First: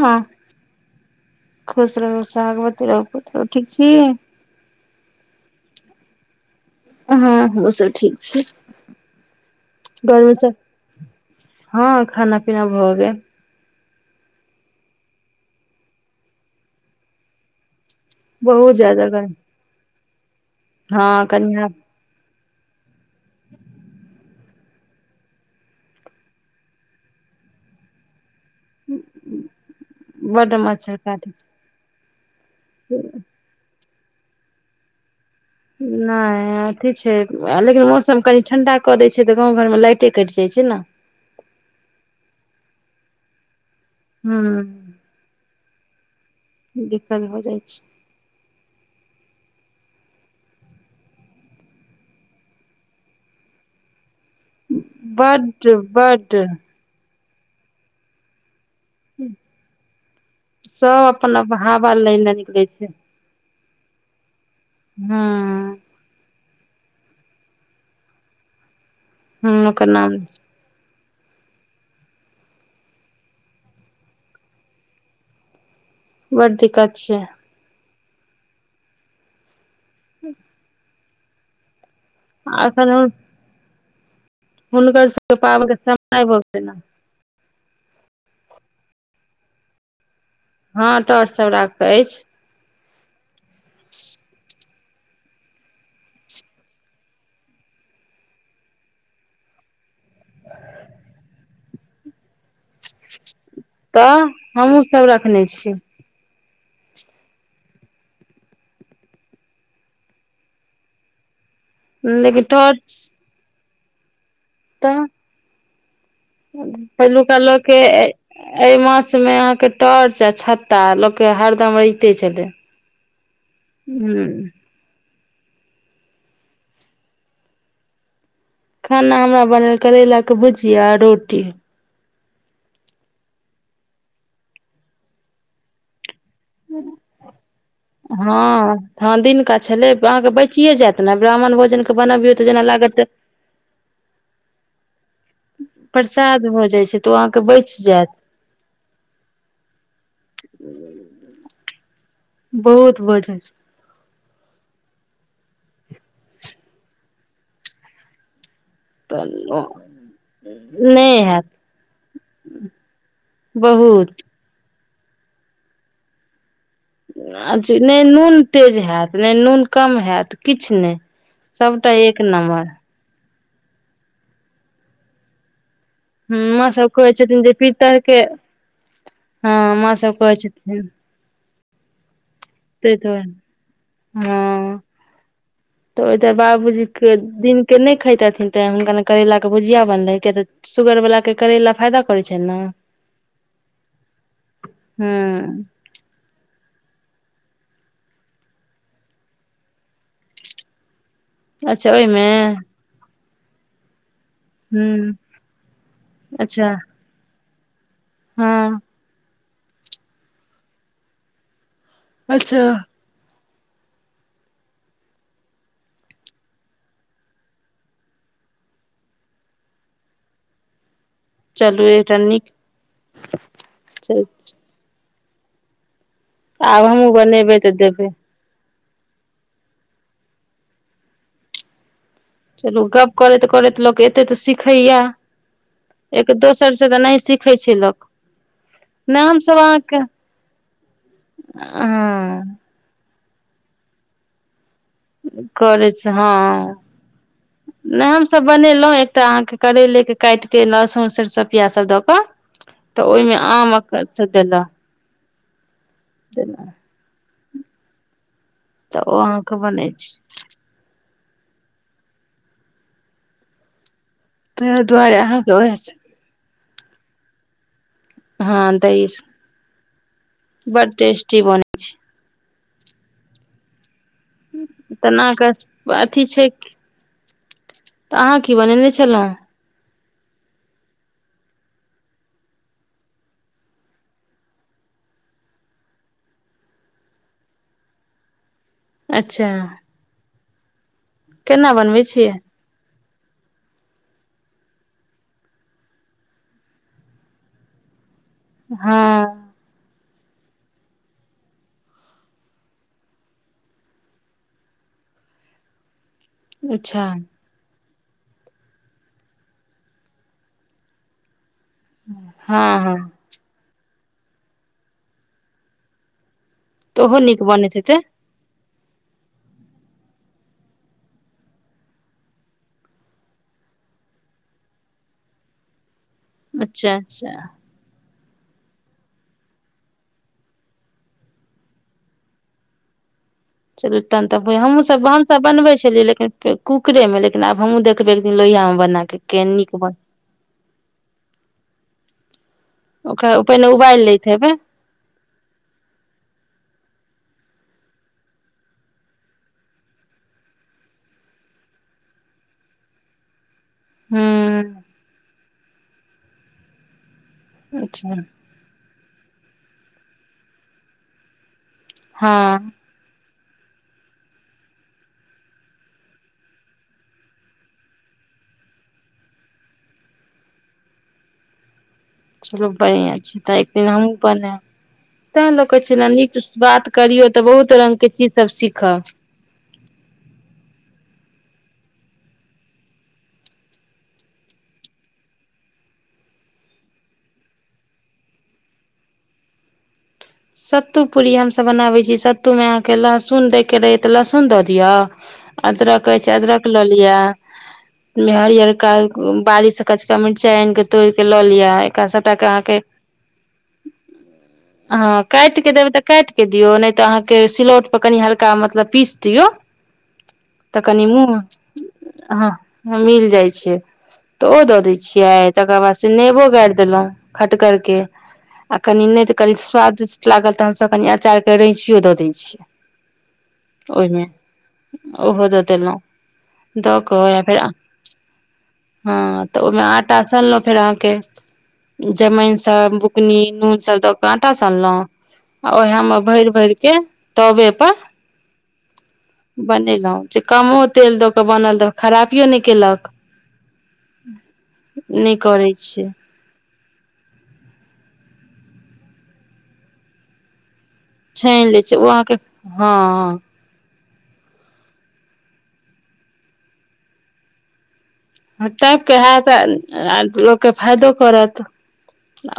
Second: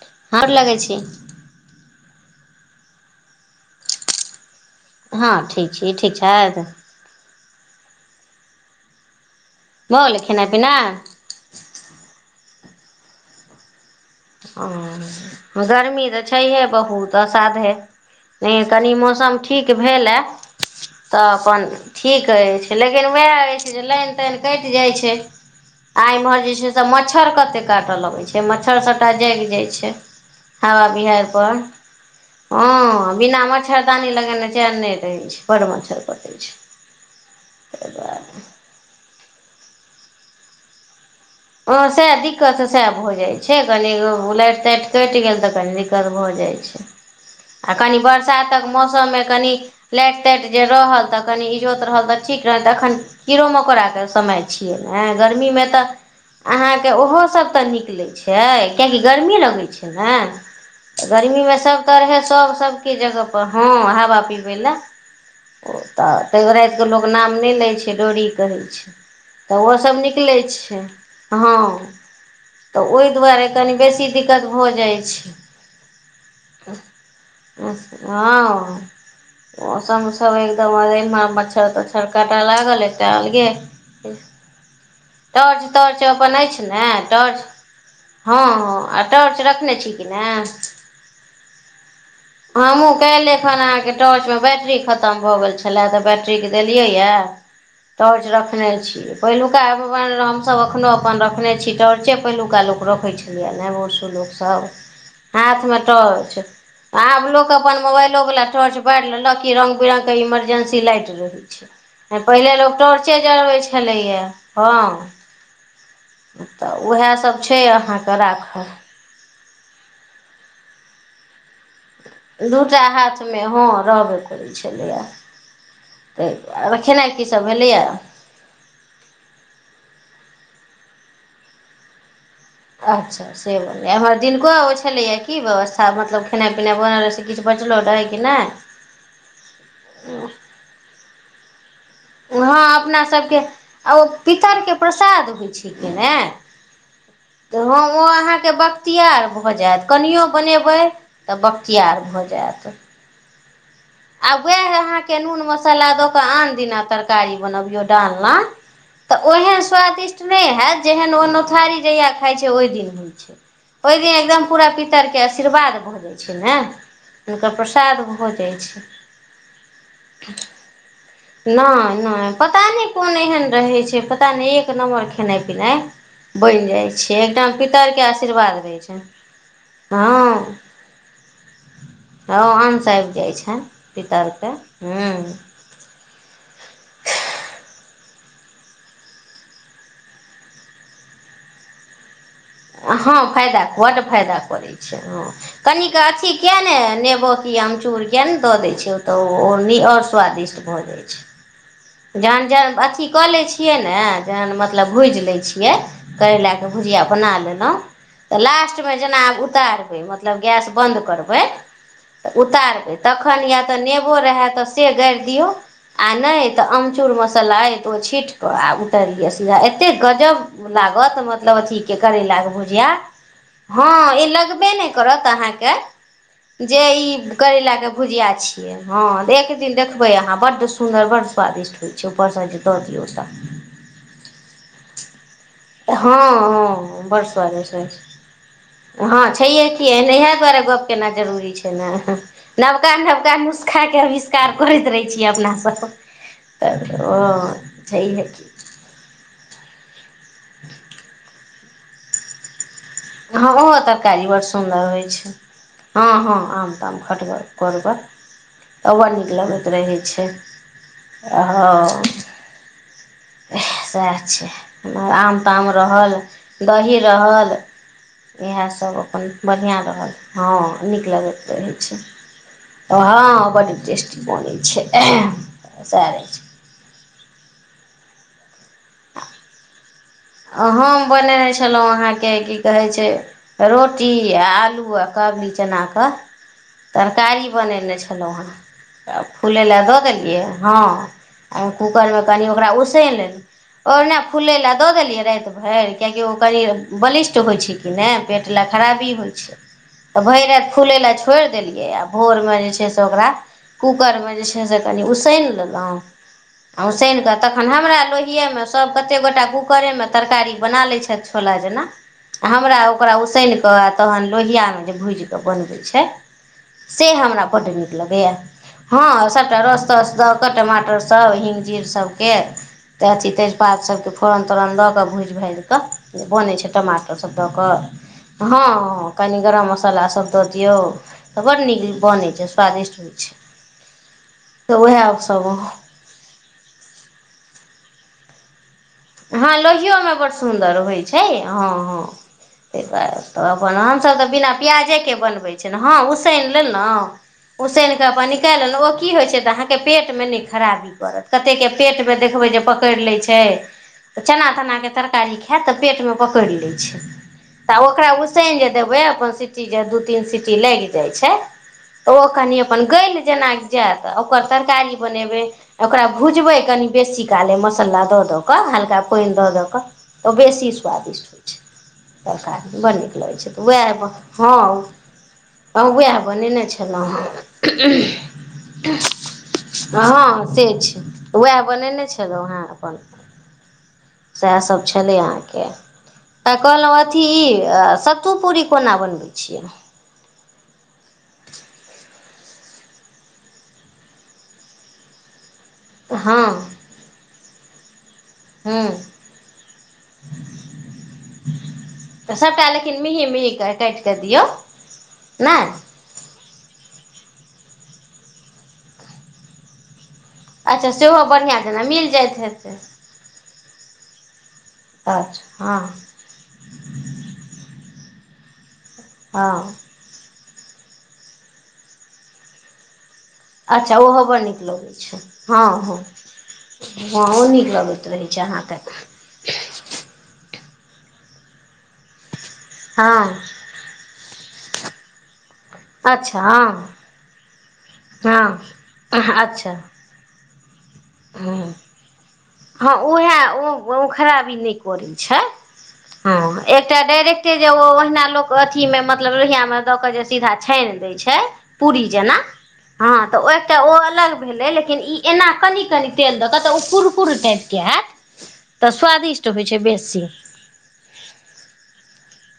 हँ हार लगै छी। खुश रहू, सोहागवती रहु, पुत्रव- ठीक छी? हँ ठीक छी। इ ठीक छैइथ हँ हमहूँ सब ठीक छी। भऽ गेलै घरमे खेनाइ सब पिना हँ खाना पीना भऽ गेल। ओ गर्मी तऽ छैहे बहुत। असाधे नै बहुत अकनि ज्यादा मौसम गर्मी ठीक भेले। तऽ हँ अपन कनिया ठीक अइछ, लेकिन वैह अइछ जे लाइन- ताइन कइट जाइ छै। आ इम्हर जे छै से मच्छर कत्ते काटऽ लगै छै। मच्छर टा जाइग जाइ छै। बड्ड हवा मच्छर बिहैइड़ काटै पर छै हँ बिना मच्छरदानी लगेने चैन नय रहै छै। बड मच्छर कटै नहि छै अथी छै लेकिन ताहि दुआरे मौसम कनि ठण्डा कऽ दै छियै तऽ गाँव घर में लाइटे कटि जाइ छै न। हँ सएह दिक्कत तऽ सएह भऽ जाइ छै, कनि ओ लैट ताइट हूँ कैट गेल तऽ कनि दिक्कत भऽ जाइ छै, दिक्कत भऽ जाइ आ छै कनि बरसातक मौसम में कनि लैट- ताइट जे रहल तऽ कनि इजोत रहल, तऽ ठीक रहल त अखन कीड़ो मकोड़ा के समय छियै ने, गर्मी बड्ड मे तऽ। बड्ड। अहाँके ओहो सभ तऽ निकलै छै, कियकि गर्मी लगैत छै सब ने। अपन गर्मी में सब हवा लै तरहे लए सब निकलै छै सबके जगह पर, हँ हवा पिबै लए। हूं। ओ तऽ तैयो राइतके लोक नाम नै लै छै, डोरी कहै छै। हूँ ओहो ओकर सब नाम निकलै छै हँ। तऽ ओए दुआरे कनि बेसी दिक्कत भऽ जाइ छै। बड़ दीक्कत छै। हँ ओ समय सब महिना एकदम मच्छर तछर तऽ काटा आ लागल एखन एकटा अलगे हुनकर सबके पाबैन के संग पन अछि ने टॉर्च हँ -हँ आ टॉर्च रखने छी कि ने? हँ टॉर्च सब राखक ऐछ। हमहूँ कैले खन अहाँके टोर्च मे बैटरी खत तम भऽ गेल छलए तऽ बैट्रीक देलियै यऽ। टॉर्च रखने छी, पहिलुका एगो अनलौं हम सब अखनो अपन रखने छी, टाॅर्चे पहिलुका लोक रख रखै छलैये ने बुढ़सूर तऽ लोक सब हमहुँ रखने हाथ छी में टॉर्च। आब लोक अपन मोबाइलों बला टॉर्च बैर लेलक, कि रंगगश बिरंग के इमरजेंसी लाइट रहै छै। नै लेकिन पहिले लोक टॉर्च टॉर्चे जरबै छलैया हंऽ। तऽ पहिलुका सब लोक छै के अहाँके राखल अइ मास मे अहाँके टॉर्च आ छत्ता लोक के हरदम रै दूटा हाथ मे हॅं रहबे करै ह छलै। छलैए तइ दुआरे खेनाइ की सब भेलैए। खाना हमरा बनल करैला के भुजिया, रोटी। अच्छा से बनलै, एमहर दिनको ओ छलैए की व्यवस्था मतलब खेनाइ पिनाइ बनल रह से किछ बचलो रहे। हँ -हॅं दिनका छलै, अहाँके बचिए जैत ने ब्राह्मण भोजन बनबीयो तऽ जेना हँ अपना लागत। सबके आ ओ पितर के प्रसाद होइ छैयकिने प्रसाद भऽ जाइ छै तऽ ओ अहाँके तऽ, बचि हम ओ जायत अहांके बक तियार भए जैत कनियो बनेबै तऽ बख्तियारर भऽ जैत। बहुत बढ़िया छै। आ वैह अहाँके नून मसाला दऽ कऽ आन दिना तरकारी बनबियौ डालना तऽ ओहेन स्वादिष्ट नय हैत, जेहन नहि ओ हैत नथारी जहिया खाइ छै ओहि दिन होइ छै। ओए बहुत दिन एकदम पूरा पितरके आशीर्वाद भऽ जाइ छै ने। हुनकर अथी नहि प्रसाद भऽ नून जाइत तेज छै। नून कम हैत। किछु नहि सबटा नैऽ- एक नैऽ पता नम्बर नै कोन एहन रहै छै, पता नै एक नम्बर खेनाइ पिनाइ। हूँ बैन माँ सब जाय कहै छै एकदम पितर के आशीर्वाद रहै छैन। हां माँ सब कहै छथिन। हां अंश ताहि आएब दुआरे जाय छै पितर के हँ हुं। तऽ ओय तर बाबूजी के दिनक के नै खैतियेथिन तेंऽ हुनका लै करैला के भुजिया बनलै किया तऽ सुगर बला के करेला फायदा करै छै ने हां फायदा बड फायदा करै छै, हां हूँ कनी के अथी किया नै नेबो कि आमचूर किया नै दऽ दै छियै ओ तऽ ओ नी और स्वादिष्ट भऽ जाय छै। अच्छा ओहिमे जहन जर अथी कऽ लै छियै नै तेहेन मतलब हूँ भुज लै छियै तै लाए अच्छा कऽ भुजिया बना लेलौ। तऽ हँ लास्टमे जेना आब उतारबै मतलब गैस बन्द करबै। तऽ अच्छा उतारबै तखन या तऽ नेबो रहाए तऽ से गाएड़ दियौ आ नै तऽ अमचूर मसल्ला अय तऽ ओ छीट कऽ आ उताएर लियौ सीधा एते गजब लागत म तलब अथी चलू के एकटा करैला नीक के भुजिया हां छै ई लगबे नै करत अहाँ के जे आब ई हमहूँ बनेबै तऽ करैला के देबै भुजिया छी ये, हां एक दिन देखबै अहाँ बड सुन्दर बड़ स्वादिष्ट होय छै ऊपर से चलु गप्प करैत-करैत लोक एतै तऽ सिखैया। हँ एक-दोसर से तऽ हँ नै सीखै छै लोक। नहि हां हमसभ छैेहये कि अहाँके [unintelligible] इहाए दुआरे गप्प केना जरूरी छै नै हँ नब का नबका नुस्खा के अविष्कार करैत रहि छी अपना सब करै छै हँ ते ओ छैहये की। बनैलौ एकटा अहाँ के करैले के काट के लहसुन, सरसो, पियाज सब द कऽ। तऽ ओहिमे हां उहो आम से तरकारी बड़ देलक सुन्दर होय छै। हां-हां तऽ आम-ताम खटगर करगर अ बड़ ओ नीक अहाँके लगैत बनै रहै छै। अ हां साएह। अच्छा ताहि इम्हर दुआरे अहाँके आम-ताम ओह रहल, दही रहल। हँ इहाए सब दही अपन बढ़ियाँ रहल हां बड नीक टेस्टी लगैत रहै बने छै। अ हां बड टेस हुं तना कऽ अथी छै तऽ अहाँ की बनैने छलौ। हम बनैने छलौ अहाँ के की कहै छै रोटी आ आलू आ काबुली चना कऽ तरकारी बनैने छलौ हें। आ अच्छा फुलै लए दऽ देलियै हां उ केना बनबै कुकर मे छियै कनि ओकरा उसैन लेल और ना फूलै लए दऽ देलियै राएत भैर कियाकि ओ कनि बलिष्ठ होय छै कि नै पेट लै हँ खराबी होय छै। तऽ भैर राएत फुलै लए छोड़ देलियै आ भोर मे जे छै से ओकरा कुकर मे जे छै से कनि उसैन लेलौ। आ अच्छा उसैन कऽ तखन हमरा लोहिये मे सब कते गोटा कु करे मे तरकारी बना लै छैथ छोला जना हँ हमरा हँ ओकरा उसैन कऽ आ तहन लोहिया मे जे भुज कऽ बनबै छै। तऽ से ओहो नीक हमरा बड बनैत नीक हेतै लगैया। हां सबटा रस-तस दऽ कऽ टमाटर सब हिंग, जीर सबके। ते अथी तेजपात सबके फोरन तोरन दऽ कऽ भुज-भाज कऽ जे बनै छै अच्छा टमाटर अच्छा सब दऽ कऽ। हां-हां कनि गरम मसल्ला सब दऽ दियौ। त बड्ड नीक बनैत छै स्वादिष्ट होइ छै। चलू तन तऽ हमूँसभ हमसभ बनबै छलियै लेकिन। कुकरे मे लेकिन आब हमूँ देखबे एक दिन लोहिया मे बना के। कऽ हँ नीक बन लोहियओमे बड्ड सुन्दर होइ छै हँ हँ। ताहि ओकरा बाद पहिने अपन उबालि हमसभ लैत तऽ बिना हेबै प्याजेके बनबै छै हँ उसेन लेलहुँ। उसन कऽ अपन निकालि लेलहुँ ओ की होइ छै तऽहके पेटमे नहि खराबी पड़तत। कते के पेट मे देखबे जे पकड़ लै छै। तऽ हूँ चना तनाके तरकारी खायत तऽ पेटमे पकड़ लै छै। तऽ ओकरा अच्छा उसैन जे देबै अपन सीटी जे दू तीन सीटी लागि जाइ छै। तऽ ओ हँ कनि अपन गैल जेनााकि जायत ओकर तरकारी बनेबै। ओकरा भुजबै कनि बेसी काले मसाला दऽ दऽ कऽ हल्का। पानि दऽ द क तऽ बेसी स्वादिष्ट होइत छैय। चलू तड़कारी बड़ नीक बढ़िआँ लगै छै तऽ एक दिन उएह हमहूँ बनायब हँ। तैं लोक कहै हम छै ने उएह नीक बनेने बात छलहुँ करियौ तऽ बहुत हेँ। रंगके चीज सब सीखब हँ से छै उएह बनेने छलहुँ हेँ अपन। सएह सभ छलै अहाँके। तऽ कहलहुँ अथी ई सत्तू पूरी कोना बनबै छियै। सत्तू पूरी हम सब बनाबे छीयै सत्तू मे अहाँ के लहसुन देय के रहे ते लहसुन द दियअ। अदरक अछि हँ अदरक लऽ लिअ। हरियर क हँ बारीसँ कचका मिरचाई आनि के तोरि के लऽ लिअ एकरा सबटा के अहाँके। मेही मेहीके काटि कऽ दियो। काटिक देबय तऽ काटिक दियौ नहि तऽ अहाँके सिलौट पर कनि हल्का मतलब पीस दियौ। तऽ अच्छा कनि सेहो मुँह बढ़िआं जना। हँ मिल जाइ छै। तऽ ओ दऽ दै छियै अच्छा तकर हँ बाद से नेबो गाारि देलहुॅं। खटगर के आ कनि नहि तऽ कनि हँ स्वाद। लागल तऽ हमसब कनि अचार के रैंचियो दऽ दै छियै। अच्छा ओहो ओहिमे बड़ नीक लगै छै ओहो हँ दऽ हँ। देलहुँ दऽ कऽ या ओहो फेर नीक लगैत रहैत छै अहाँके। हँ तऽ ओहिमे आटा सनलहुं फेर अहाँके जमाइन सब बुकनी हँ नून सब दके। आटा सनलहु। आ ओहि मे अच्छा भरि भरि के हँ तवे पर हँ अच्छा बनेलहुॅं। से कमो तेल द के हँ बनल त खराबियो नहि केलक। हँ उएह ओ खराबी नहि करै नहि छै। करै छै ह एकटा डायरेक्टे जे ओ ओहिना लोक अथी मे मतलब लोहिया मे द के जे सीधा छानि देय छै। छानि लै छै पूरी ओ अहाँके जेना हँ तऽ ओहि। तऽ ओ अलग भेलै लेकिन ई एना कनि -कनि तेल दऽ कऽ तऽ ओ कुरकुर टाइपके हैत। तऽ टाइपके हैत स्वादिष्ट होइ छै आ बेसी लोकके फायदो करत।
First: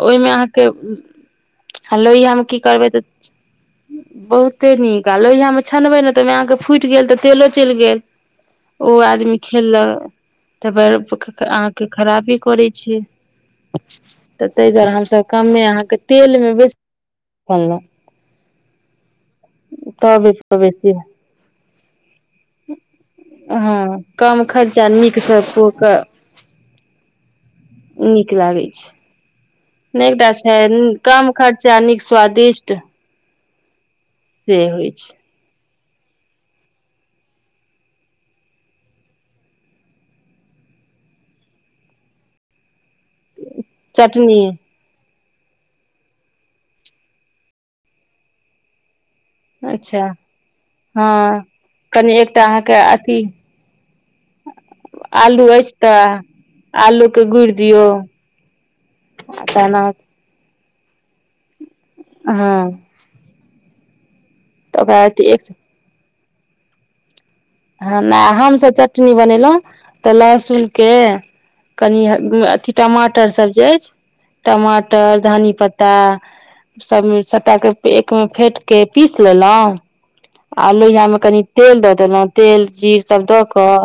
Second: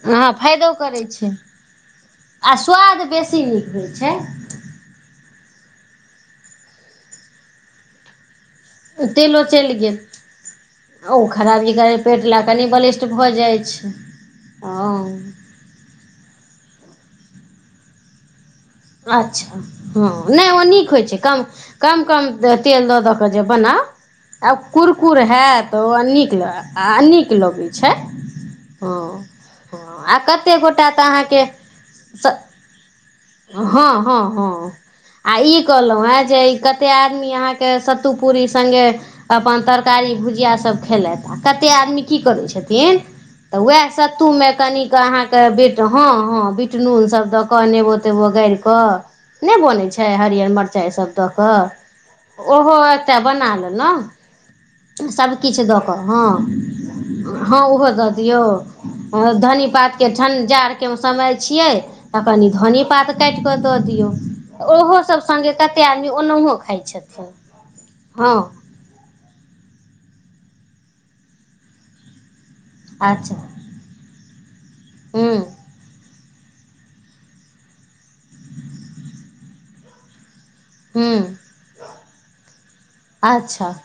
ओहिमे हँ अहाँके। फायदो करै छै ह लोहियामे आ की करबै तऽ स्वाद बेसी नीक होइ छै बहुत। कते न आ लोहिया मे छनबेै ने तऽ अहाँके फूटि गेल तऽ तेलो चलि गेल। ओ आदमी तेलो खेल। चलि गेल ओ अहां खराबी के करै पेट खराबी लए करै कनि छ बलिष्ट भऽ जाइ छै तऽ ताहि दुआरे हँ हमसब। कमे अहाँके तेलमे बेसी सनलहुँ। अच्छा। हँ तबे नै पर ओ बेसी नीक होइ छै कम- कम- कम तेल दऽ दऽ कऽ जे हँ बनाउ। कम खर्चा नीक हेएत ओ नीक आ नीक लगै छै। हँ। हँ नै आ एकटा छै कतेक गोटा तऽ कम अहाँके खर्चा नीक स्वादिष्ट। हँ हँ से हँ। होइ छै आ ई कहलहु हें जे कते आदमी अहाँके सत्तू पूरी संगे अपन तरकारी भुजिया सब खेलथि आ कते आदमी की करै छथिन तऽ वेएह सत्तू चटनी मे कनिक अहाँके बिट हँ हँ बिटनून सब दऽ कऽ नेबो तेबो गारि कऽ नै बनै अच्छा छै हरियर मरचाय सब दऽ हँ कऽ कनि एकटा ओहो अहाँके एकटा अथी बना लेलहु आलू सबकिछ अछि दऽ कऽ तऽ हँ। आलू के गुड़ि हँ दियौ ओहो दऽ दियौ आ धनी तहन पात काटि के अखन जाड़के समय छियै तऽ कनि हँ धन्नी पात काटि कऽ दऽ दियौ। तऽ ओहो ओकरा सब सङ्गे एक कते आदमी ओनौहो खाइ छथिन। आ नै हँ हम सब च चटनी बनेलहु त लहसुन के कनि अ - अथि टमाटर अच्छा सब जे अइछ टमाटर हूँ धनी पत्त टा सब - सबटा के एक मे फेंट के पीस लेलौ। आ लोहिया हूँ मे कनि तेल दऽ देलौं। तेल जीर सब दऽ अच्छा कऽ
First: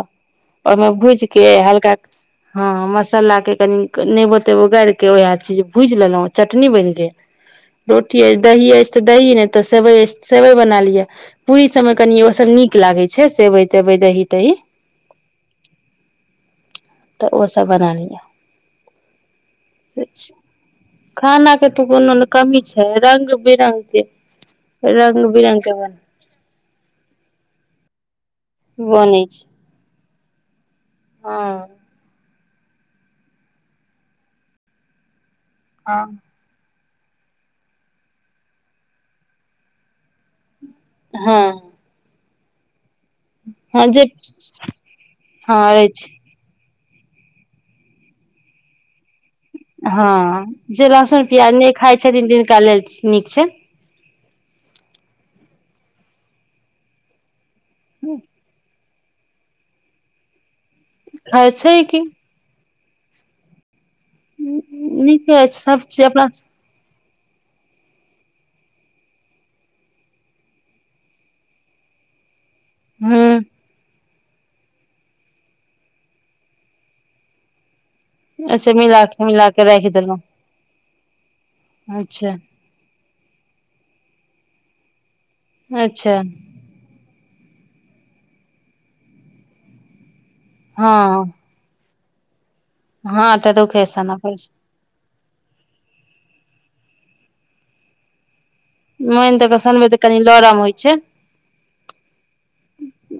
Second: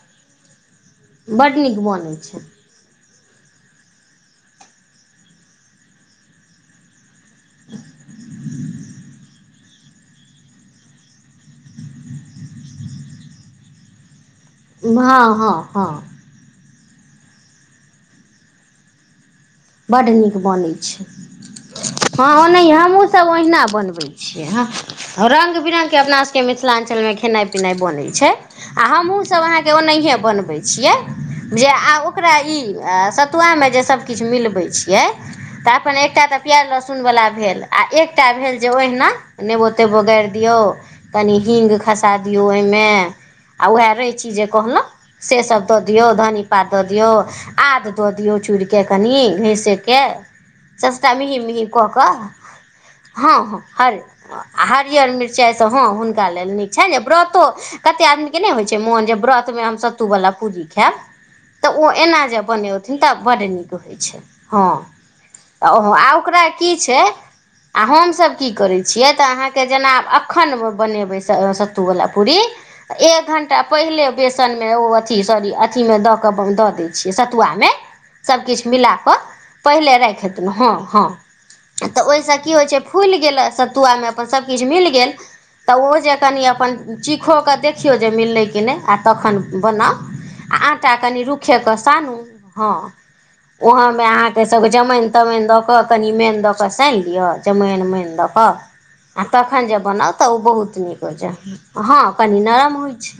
ओइ मे भूजि के बड्ड नीक हल्का बनै छै हँ हॅं मसल्ला के कनिक नेबो तेबो गारि के वेएह चीज भुइज लेलौं चटनी बैन गेल। रोटी अइछ दही अइछ त दही, नै त सेवइ अइछ त सेबइ बना लियऽ, पूरी समे कनी ओ सब नीक लागै छै। सेबइ - तेबइ दही - तही। भा हँ हँ। त ओ सब बना लियऽ। बड्ड नीक बनै छै। खाना के तऽ कोनो हँ कमी ओनहिये छै हमहूँ सब रंग ओहिना बिरंग के बनबै छियै रंग बिरंग के अपना के मिथिलांचल मे खेनाइ- पिनाइ बनै छै आ हमहुँ बनै सब छै अहाँके ओनहिये बनबै छियै। जे हँ आ ओकरा ई अ सतुआ मे जे सब किछ मिलबै छियै तऽ अपन एकटा त प्याज़ लहसुन बला भेल आ एकटा भेल जे ओहिना नेबो तेबो गारि दियौ। कनि हँ हींग खसा दियौ ओय मे। आ उएह रैंची जे कहलहुं से हँ सब दऽ दियौ अछि धनी पात दऽ दियौ आद दऽ दियौ चूड़ि के कनि घैंसे के हँ जे सब सटा लहसुन मिही - प्याज मिही नहि कऽ खाइ कऽ छथिन तिनका लेल नीक हँ छै हँ। हरि आ हरियर मिरचाइ सँ हँ हुनका ले नीक छैन जे ब्रत तो कते आदमी के नै होइ छै मोन जे ब्रत मे हम सत्तू बला पूरी ख़ेएब। खाइ तऽ छै ओ कि एना जे बनेओथिन तऽ बड नीक होइ छै। हँ नीके अछि त सब ओहो चीज आ अपना ओकरा की छै आ हमसब की करै छियै त अहाँके जेना आब अखन बनेबै सत्तूवला पूरी एक हूँ घण्टा पहिले बेसन मे ओ अथी सॉरी अथी मे दऽ कऽ दऽ दै छियै सतुवा मे। सब किछ अच्छा मिलेए मिला कऽ के मिला के पहिले देलहुँ राखि हेथिन हँ हँ त ओइ अच्छा से की होइ छै फुलि गेल सतुवा मे अपन सबकिछ मिल गेल त ओ जे अच्छा कनी अपन चीखो कऽ देखियौ जे मिललै कि नै आ तखन बनाउ आ आटां कनी हँ रुख रुखे के सानू, ह, हँ टटोखे वहों में साना अहा के पड़ै छै त जमाइन -तमाइन द क कनि मैन द क, सानि लिअ, जमाइन मैन द क। आ मोनि दऽ कऽ तखन जे सनबै तऽ बनाउ कनि त, ओ लरम होइ बहुत छै नीक होइछै, हँ, कनी नरम होइत छै।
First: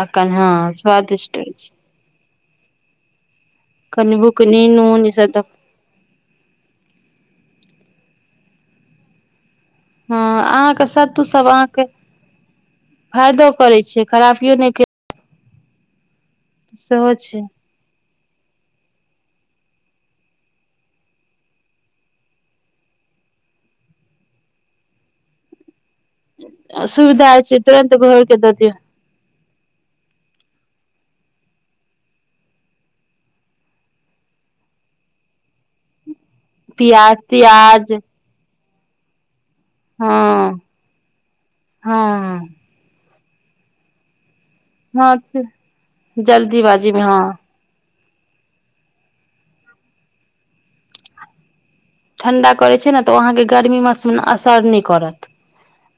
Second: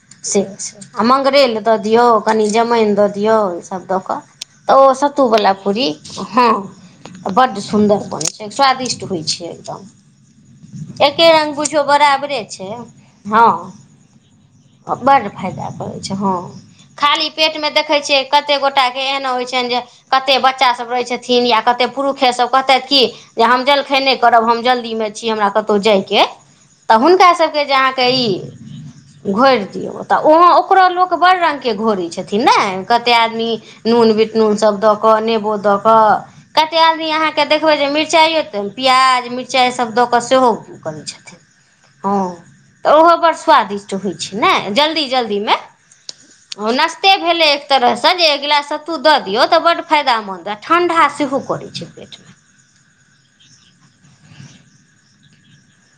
अखन से, हँ आ स्वादिष्ट होइ मंगरैल छै द दियौ, कनि जमाइन द दियौ, ईसभ द कनि बुकनि नून इसब त पूड़ी हँ, त बड़ सुन्दर बनै छै, स्वादिष्ट होइ छै एकदम। हँ अहाँके सत्तू एके सब रंग बुझियों अहाँके जे बराबरे छै फायदो हँ। करै छै खराबियो नहि बड़ फायदा कड़ै छै, हँ। सेहो खाली छै पेट में देखै छियै कते गोटा के एहन होइ छैन जे कते बच्चासभ रहै छथिन, या कतेक पुरुखे सभ कहतेथ कि जे हम जलखे नहि करब, हम जल्दी में छी, हमरा कत जाइके अई, त सुविधा हुनका होइ सब छै के जाय तुरन्त अहाँके घोर ई के दऽ दियौ घोर दियौ, त ओ हाँ ओकरो लोक बड़ रंगके घोरै छथिन ने, कतेक आदमी नून, बिट नून, सब द क नेबो द क, कते आदमी प्याज अहाँ के देखबे जे, तियाज मिर्चा दत्त प्याज, मिर्चा चाय, सब द के हँ सेहो करैत छथीन, हाँ। हँ ते वोह बर स्वादिष्ट होइ छै ने, हँ जल्दी-जल्दी में, जल्दीबाजी मे नस्ते हँ भेलै एक तरहसँ जे एक गिलास सत्तू द दियौ, त बड़ फायदामन्द, आ ठण्डा सेहो करैत छै पेट। ठंडा करे छै ने, तऽ ओ अहाँके गर्मी मास मे असर नेए करत।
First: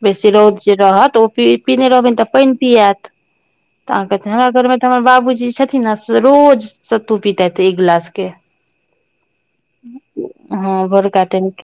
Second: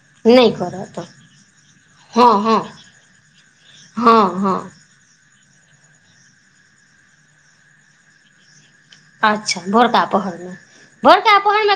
बेसी नहि रौद जे करत रहत, ओ पीने रहबनि त हँ पानी हँ पीत त हँ अहाँके। हमरा हँ घर मे हमर बाबूजी छथिन ने, से रोज सत्तू पितैत एक गिलास के। अच्छा! भोरका पहर मे। हँ, भोड़का टाइम के।